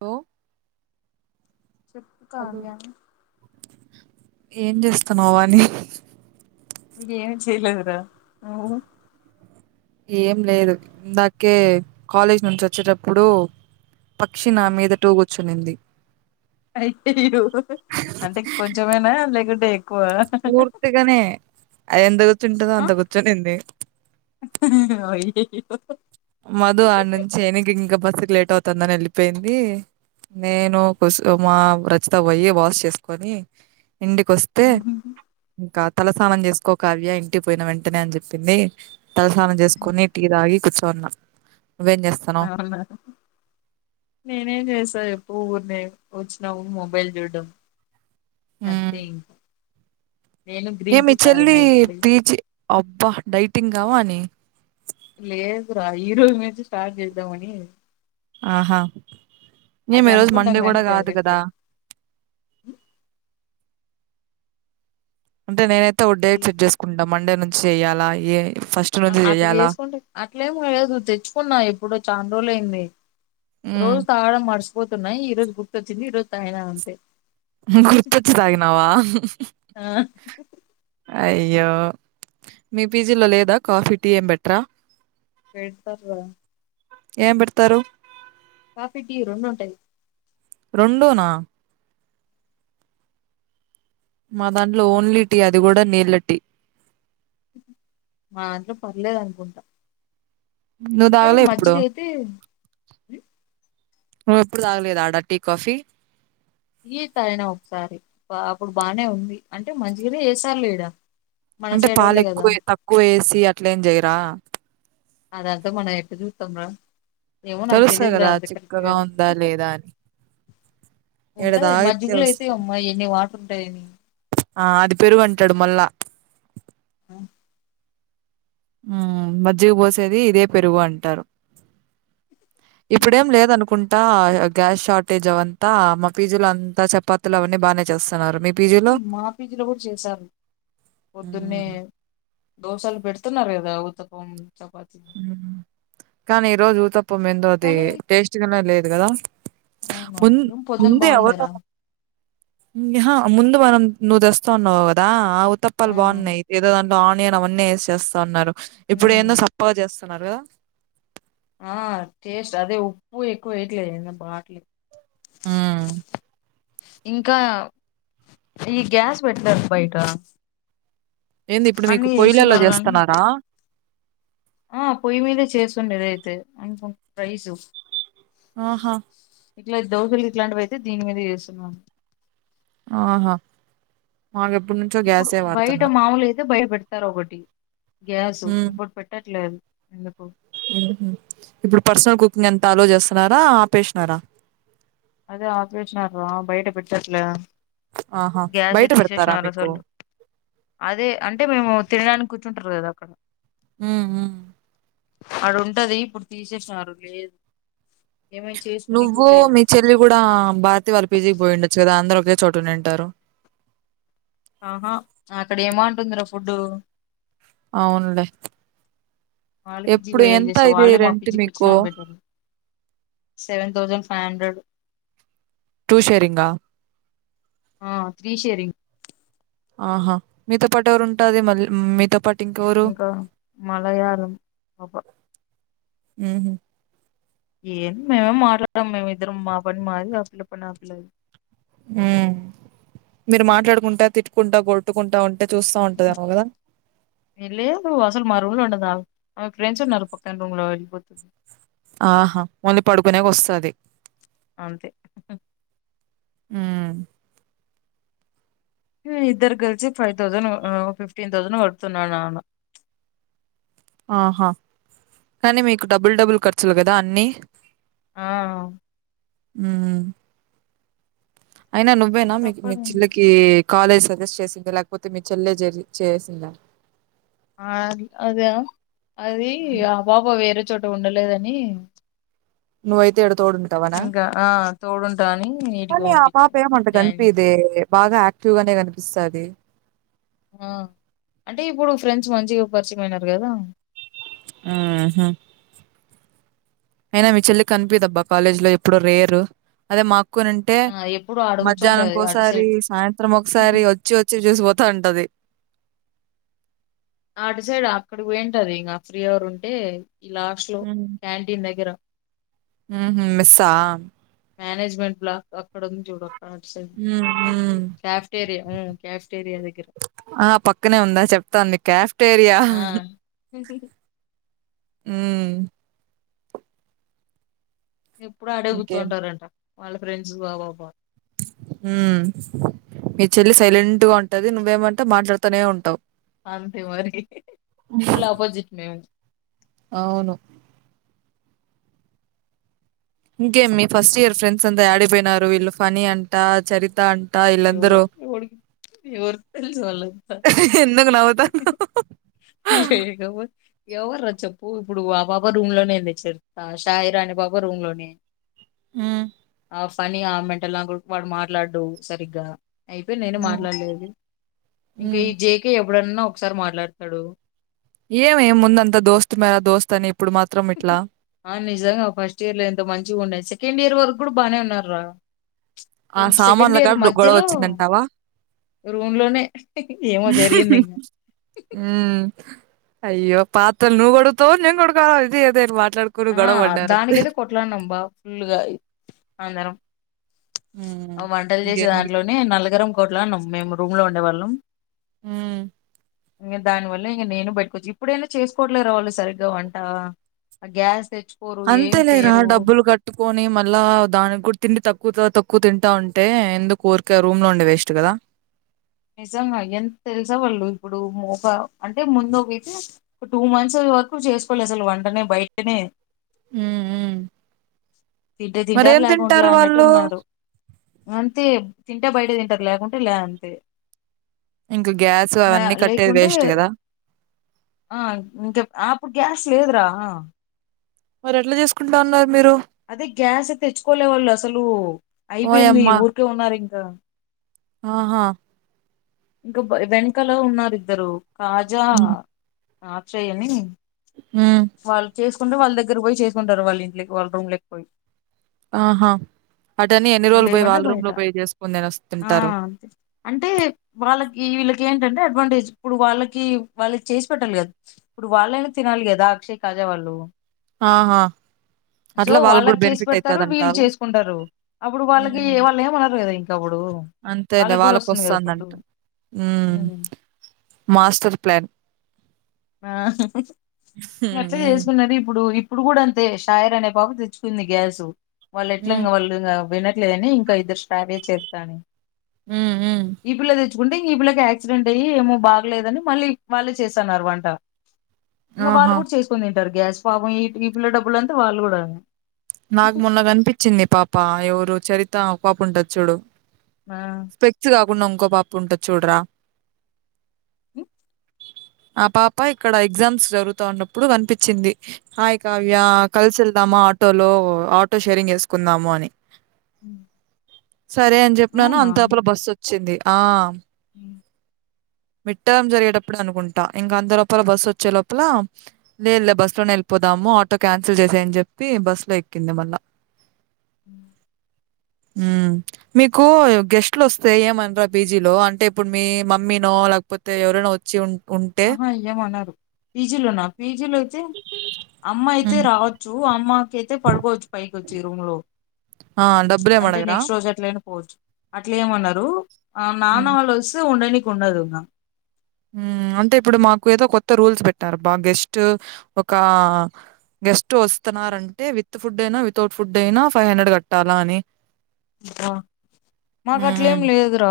ఓ చెప్పు కావ్య ఏం జేస్తన్నావని ఏం చేయలేదు రా హ్మ్ ఏం లేదు ఇందాకే కాలేజ్ నుంచి వచ్చేటప్పుడు పక్షి నా మీద టూ కూర్చునింది అయ్యో అంటే కొంచెమేనా లేకుంటే ఎక్కువ పూర్తిగనే అది ఎంత కూర్చుంటుందో అంత కూర్చునింది అయ్యో మధు ఆడ్ నుంచి ఇంక బస్ ఏక్ లేట్ అవుతుందని వెళ్ళిపోయింది నేను కుసుమ రచిత పోయి వాష్ చేసుకొని కిందికొస్తే ఇంక తలస్నానం చేసుకో కావ్య ఇంటి పోయిన వెంటనే అన్ చెప్పింది తలస్నానం జెసుకొని టీ తాగి తోన్నా అవునా నేనేం చేసా చెప్పు ఊర్నే వచ్చినాం మొబైల్ చూడ్డం అంతే ఇంగ ఏం మీచెల్లీ ఇప్పుడే పీజి బా డైటింగా వాని లేదు రా ఈరోజు నుంచి స్టార్ట్ చేద్దామని ఆహా అది ఏమి ఈ రోజు అనుకుంటాం మండే కానీ గుడా కాదు కదా జరగట్లేదు అంటే నేనైతే డేట్ సెట్ చేసుకుంటా మండే చేయాల ఏ ఫస్ట్ నుంచి అట్ జెయ్యాలా? చేసుకుంటే అట్లేమ్ లేదు తెచ్చుకున్నా ఎప్పుడో చాల రోజులు అయింది హ్మ్. రోజు తాగడం మడుస్ పోతున్నాయి ఈ రోజు గుర్తొచ్చింది ఈ రోజు తాగిన అంతే గుర్తొచ్చి తాగినావా ఆ అయ్యో మీ పిజిలో లేదా కాఫీ టీ ఏం పెట్రా పెడ్తర్ గా ఏం పెడతారు కాఫీ టీ రొండు ఉంటది రొండు నా మా దాంట్లో ఓన్లీ టీ అది గుడా నీళ్ల టీ మా దాంట్లో పర్లేదు అనుకుంటా నువ్వు కానీ తాగలే ఎప్పుడు? మజ్జిగ అయితే నువ్వు ఎప్పుడు తాగలేదా ఆడ టీ కాఫీ ఈ తాగిన ఒకసారి అప్పుడు బానే ఉంది అంటే మంచిగనే ఏస్సార్ లే ఈడ మన అంటే పాలు సైడోళ్ళే కదా ఎక్కువ తక్కువ వేసి అట్లేం జేయిరా అద అంత మనం ఎట్ట జూత్తం రా ఏమో నాకు తెలుస్తాద్ తెలీదురా కదా అంత కరెక్ట్ గా చిక్కగా ఉందా లేదా అని ఈడ ఉంటది తాగితే మజ్జిగులో అయితే అమ్మా ఎన్ని వాట ఉంటాయిని ఆద్ పెరుగు అంటాడు మళ్ళా హ్మ్ మజ్జిగ పోసేది ఇదే పెరుగు అంటారు ఇప్పుడేం లేద్ అనుకుంట ట గ్యాస్ షార్టేజ్ అవంతా మా పీజి లో అంతా చపాతిలు అవన్నీ బాగానే చేస్తున్నారు మీ పీజీలో మా పీజీలో కూడా చేశారు పొద్దున్నే దోశలు పెడుతున్నారు కదా ఉతపం చపాతి హ్మ్ కానీ ఈ రోజు ఊతప్పమ్ ఎందో అది కానీ టేస్ట్గానే లేదు కదా అవునా మున్ ఏం పొద్దున ముందే బాగుండారా ఆహా ముందు మనం నువ్ తెస్తవ అన్నవువదా ఆ ఉతప్పల్ ఆ బాగున్నాయి ఎదో అం ఆనియన్ అవన్నీ వేస్ చేస్తా ఉన్నారు. ఇప్పుడు ఏందో ఉమ్ సా బా చేస్తున్నారు ఆ టేస్ట్ అదే ఉప్పు ఎక్కువ వేయట్లేదు ఏన్న బాటిలు ఇంకా ఈ గ్యాస్ పెట్టలేర్ బయట ఏంది ఇప్పుడు మీకు అన్ని పొయ్యలలో చేస్తున్నారు గానీ చేస్తున్నారా ఆ పొయ్యి మీదే చేస్తుండడి ఏదైతే ఇంక ప్రైస్ ఆహా ఇట్లా దోశలకి ఇట్లాంటివి పోయితే దీని మీద చేస్తున్నాను ఆహో ఇప్పుడు బయట మాములు అయితే బయ పెడతారు ఒకటి గ్యాస్ హ్మ్ ఇప్పుడు పెట్టట్లేదు ఎండ ప ఇప్పుడు పర్సనల్ కుకింగ్ ఎంత ఆలో చేస్తున్నారా ఆపేసినారా అదే ఆప్రేషన్ బయట పెట్టట్లే ఆహా గ్యాసే బయట పెడతారా తీసేసిన మీకు అసలు అదే అంటే మేము తినడానికిర్చ చంటారు కదా అక్కడ హ అడుంటది ఇప్పుడు తీసేసినారు లేదు ఏమనా చేసుకునేది నువ్వు లేదు మీ చెల్లి కూడా భారతి వాళ్ళ పీజీ పోయి ఉండొచ్చు కదా అందరు ఒకే చోట నింటారు ఆహా అక్కడ ఏమంటుందిరా ఫుడ్డు అవునులే వాళ్ళు పిజ్జి ఎప్పుడు పోం ఎంత చేసా ఇది వాళ్ళు మా రెంట్ పిజ్జి మీకు కూర్చుినబటారు seven thousand five hundred two sharing ఆ త్రీ షేరింగ్ ఆహా మీతో పాటు ఎవరు ఉంటుది మళ్ళీ మీతో పాటు ఇంకెవరు ఇంకా మలయాళం పాప మ్మ్ హ్మ్ ఏం మేమేం మాట్లాడం మేమి ఇద్దరం మా పని మాది ఆ పిల్ల పని ఆ పిల్లది మ్మ్ మీరు మాట్లాడుకుంటా తిట్టుకుంటా కొట్టుకుంటా ఉం మ్మ్ హ్మ్ లేదు అసలు మా రూమ్ లో ఉండదా ఆమె ఫ్రెండ్స్ వున్నారు పక్కన రూమ్ లో వెళ్లిపోతుంది ఆహా ఓన్లీ పడుకునేకి వస్సాది అంతే హ్మ్ ఈ ఇద్దరు కలిసి ఫైవ్ థౌజండ్ ఆ ఫిఫ్టీన్ థౌజండ్ కడుతున్నాడు నాన్న. ఆహా కానీ మీకు డబుల్ డబుల్ ఖర్చులు కదా అన్నీ ఆ ఉమ్ హు అయినా నువ్వేనా మీకు మీ తప్పదు చెల్లకి కాలేజ్ సజెస్ట్ చేసింది లేకపోతే మీ చెల్లె జేరి చేసిందా ఆ అద అది ఆ పాప వేరే చోట ఉండలేదని నువో ఇంకా ఆ తోడుంటా అని ఇటీకి పంపించి జాయిన్ బాగ యాక్టివ్ గానే కనిపిస్తది ఆ అంటే ఇప్పుడు ఫ్రెండ్స్ మంచిగ పరిచయంమయిైనరు కదా హ్మ్ హు అయిన మీ చెల్లి కనిపిదబ్బ కాలేజ్ లో ఎప్పుడో రేరు అదే మాకు కునింటే ఆ ఎప్పుడు ఆడ కూర్చుంటది మధ్యాహ్నంకో అటు ఒకసారి సైడ్ సాయంత్రం ఒకసారి వచ్చి వచ్చి చూసిపోతా ఉంటది అటు సైడ్ అక్కడ పాయింటదీ ఇంకా ఫ్రీ అవర్ ఉంటే ఈ లాస్ట్ లో క్యాంటీన్ దగ్గర హమ్మ్ మిస్సా మేనేజ్మెంట్ బ్లాక్ అక్కడ ఉంది చూడు అటు సైడ్ హ్మ్. హ్మ్. క్యాఫీటెరియా ఉ క్యాఫీటెరియా దగ్గర ఆ పక్కనే ఉందా చెప్తాను నీకు క్యాఫ్టేరియా ఆ హ్మ్ ఎప్పుడు ఆడే ఇంకేం కుచ్చొంటారంట వాళ్ళ ఫ్రెండ్స్ ఆ పాప హ్మ్ మీ చెల్లి సైలెంట్ గా ఉంటది నువ్వేమంటె మాట్లాడుతూనే ఉంటావు అంతే మరి ఫుల్ ఆపోజిట్ మేము అవును ఇంకేం మీ ఫస్ట్ ఇయర్ ఫ్రెండ్స్ అంతా ఆడిపోయినారు వీళ్ళు ఫనీ అంటా చరిత అంట యో వీళ్ళందరూ యావడ్ యావత్ వలంత ఎందుకు నవ్వుతాన్నావ్ లేకపోతే ఎవర్రా చెప్పు ఇప్పుడు ఆ పాప రూమ్ లోనే ఉంది చిత షాయిరా అనే పాప రూమ్ లోనే ఆ ఆ ఫనీ ఆ మెంటల్ నా కొడుకువ వాడు మాట్లాడు సరిగ్గా అయిపోయి నేను హ్మ్ మాట్లాడలేదు ఇంకా హ్మ్ ఈ జేకే ఇప్పుడన్నా ఒకసారి మాట్లాడతడు ఏమే ముందంత దోస్తున్నారా దోస్తత్ అని ఇప్పుడు మాత్రం ఇట్లా ఆ నిజంగా ఫస్ట్ ఇయర్ లో ఎంత మంచిగా ఉండే సెకండ్ ఇయర్ వరకు కూడా బాగానే ఉన్నారా ఆ సామాన్ల కాడ గొడవ వచ్చిందంటావా రూమ్ లోనే ఏమో జరిగింది ఇంకా ఆ అయ్యో పాత్రలు నువ్ గడుగుతవ నేన్ గడగల ఇది అద అని వా ఆ దానికయితే కొట్లాన్నాం బా ఫుల్గా అందరం హ్మ్. అ వంటలు చేసే ఇంకేంది దాంట్లోనే నల్లగరం కొట్లానం మేమ్ రూమ్ లో ఉండేవాళ్ళం ఊ ఇంగ దాని వల్ల ఇంగ నేను బయటకోచ్చ ఇప్పుడైనా చేసుకోవట్లే రవళి సరిగ్గా వంట ఆ గ్యాస్ తెచ్చు అంతే లేరా డబ్బులు కట్టుకొని మళ్ళా దానికి కూడా తిండి తక్ కుతా తక్కువ తింటా ఉంటే ఎందుకు ఊర్కే ఆ రూమ్ లో ఉండే వేస్ట్ కదా నిజంగా ఎంత తెలుసా వాళ్ళు ఇప్పుడు మోక అంటే ముందు వతే ఇపుడు టూ మంత్స్ వరకు జెస్కోలే అసలు వంటనే బయటనే ఊ ఊ తింటే తింటారు లేకుంట్లా అన్నట్టు ఉన్నారు అంతే తింటే బయట తింటారు లేకుంటే లే అంతే ఇంక గ్యాస్ నా అవన్నీ కట్టేది లేకుంటే వేస్ట్ గదా! ఆ ఇంకా ఆ అప్పుడు గ్యాస్ లేదురా ఆ మరి ఎట్లా చేసుకుంటా ఉన్నారు మీరు? అదే గ్యాస్ తెచ్చుకోలే వాళ్ళు అసలు అయిపోయింది ఓయమ్మ! ఊరికే ఉన్నారు ఇం క ఆహా ఇంకా బ వెనకలో ఉన్నారు ఇద్దరు కాజా హ్మ్. ఆ చేయని హ్మ్. వాళ్ళు చేస్ కుంటే వాళ్ళ దగ్గర ఒయి చేసుకుంటారు వాళ్ళ ఇంట్లకి వాళ్ళ రూమ్లకు పోయి ఆహా అటన్నీ ఎన్ని రోజులు పోయి లేకుంటే వాళ్ళ రూమ్ బయట లో పోయి జేసుకొని ఆ తినస్తుంటారు అంతే అంటే వాళ్ళకి వీళ్ళకి ఏంటంటే అడ్వాంటేజ్ ఇప్పుడు వాళ్ళకి వాళ్ళకి చేసి పెట్టాలి కదా ఇప్పుడు వాళ్ళైనా తినాలి కదా అక్షయ్ కాజా వాళ్ళు ఆహా! సో అట్లా గూడా వాళ్ళకి చేసి బెనిఫిట్ పెడతారు వీళ్ళు అయితదంటావా? చేసుకుంటారు అప్పుడు వాళ్ళకి హ్మ్. వాళ్ళు ఏమనరు కదా ఇ అంతేలే వాళ్ళకు ఫుడ్ వస్సందంట ఉమ్ మాస్టర్ ప్లాన్ ఆ హ్మ్. అట్లే హ్మ్. చేసుకున్నది ఇప్పుడు ఇప్ ఇప్పుడు కూడా అంతే షాయర్ అనే పాప తెచ్చుకుంది గ్యాస్ వాళ్ళు ఎట్లా హ్మ్. వాళ్ళు ఇంగ వినట్ లేదని ఇంకా ఇద్దరు స్టరే చెప్పాను హ్మ్. హ్మ్. ఈ పిల్లది ఇప్పుడంటే ఆ పిల్లకి యాక్సిడెంట్ అయ్యి ఏమో బాగలేదని ఇప్పుడు వాళ్ళే చేసన్నరు వంట టా ఇంగ వాళ్ళు ఆహా! కూడా చేసుకోలేరు టార్ గ్యాస్ ఫామ్ అయ్యే టీ పిల్ల డబ్బులు అంతా వాళ్ళు కూడా నాకు మొన్న గన్పించింది పాప ఎవరు చరిత్ ఆ పాప ఉంటాది చూడు ఆ కుండ ఇంకో పాప ఉంటది చూడరా మీ ఆ పాప ఇక్కడ ఎగ్జామ్స్ జరుగుతా ఉన్నప్పుడు కనిపించింది హాయ్ కావ్య కల్సి ఎల్ నమాట్ ఆటోలో ఆటో షేరింగ్ చేేసుకుందాము అని అ సరే అని చెప్ననాను అంతే ఆ పిల్ల బస్ వచ్ వచ్చింది ఆ హ్మ్. మిడ్ టర్మ్ జరిగేటప్పుడు అనుకుంటా ఇంకా అంత లోపల బస్సు వచ్చే లోపల లేదు లే బస్సు లోనే వెళ్ళిపోదాము ఆటో క్యాన్సిల్ చేసేయని చెప్పి బస్సులో ఎక్కింది మళ్ళా ఉమ్ ఉమ్ మీకు గెస్ట్లు వస్తే ఏమనరా పీజీలో అంటే ఇప్పుడు మీ మమ్మీ నో లేకపోతే ఎవరైనా వచ్చి ఉనా ఆహా ఇంకేంమనరు పీజీలోనా పీజీలో అయితే అమ్మ అయితే హ్మ్ రావచ్చు అ కేతే పడుకో వచ్చు పైకి వచ్చి రూమ్ లో ఆ డబ్బులేే మడగరా పోచ్చు అట్లా ఏమనరు ఆ నానా హ్మ్ వాళ్ళు వస్తే ఉండనియి ఉన్నదున్నా ఉమ్ అంటే ఇప్పుడు మాకు ఏదో కొత్త రూల్స్ పెట్టారు బా గెస్ట్ ఒక గెస్ టు వస్తున్నారంటే విత్ ఫుడ్ అయినా వితౌట్ ఫుడ్ అయినా ఫైవ్ హండ్రెడ్ కట్టాలా అని ఆ మాకు అట్లే ఏం హ్మ్ లేదు రా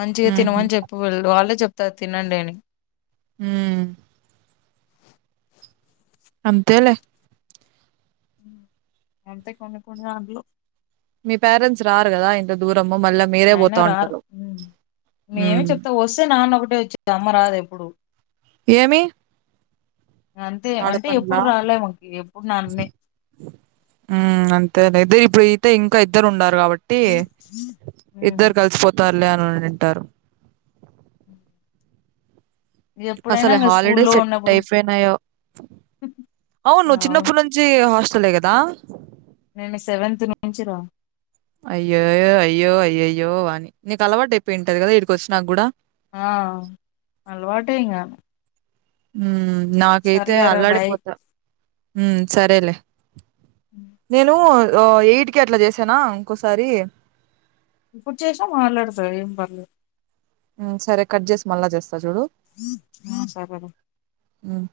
మంచిగా హుహు. తినమని చెప్పి వెళ్ళదు వాళ్ళే చెప్ప తినండి అని ఉమ్ అంతే లే ఉమ్ అంతే కొన్ని కొన్ని డాంట్లో మీ పేరెంట్స్ రారు కదా ఎంత దూర ఆయన రారు మేమి ఉమ్ చెప్తా వస్తే నాన్న ఒకటే వచ్చేది అమ్మ రాదు ఎప్పుడు అంతే ఆడ అంటే పర్లా ఎప్పుడు రాలే మాకి ఎప్పుడు నాన్నే ఉమ్ అంతే లే ఇపుడేతే ఇంకా ఇద్దరు ఉండాలారు కాబట్టి ఉమ్ ఇద్దరు కలిసిపోతారు కళ్యాణ తంటారు ఉ అసలు హాలిడే స్కూల్లో సెట్ ఉన్నప్పుడు అయిపోయినాయో అవును చిన్నప్పుడు నుంచి హస్ టలే కదా నేను సెవెన్త్ నుంచి రా అయ్యోయో అయ్యో అయ్యయ్యో వాని నీకు అలవాటు అయిపోయింటది కదా ఇకడికి వచినా కుడా ఆ అలవాటే ఇంగ ఉమ్ నాకైతే సర్లేరా బాయ్ అల్లాడిపోతా ఉమ్ సరేలే నేను ఎయిటకి అట్లా చేసానా ఇంకోసారి ఇప్పుడు చుసిన మాట్లాడతాడు ఏం పర్లేదు ఉ సరే కట్ చేసి మళ్ళ జస్త చడు ఆ సరేరా ఉమ్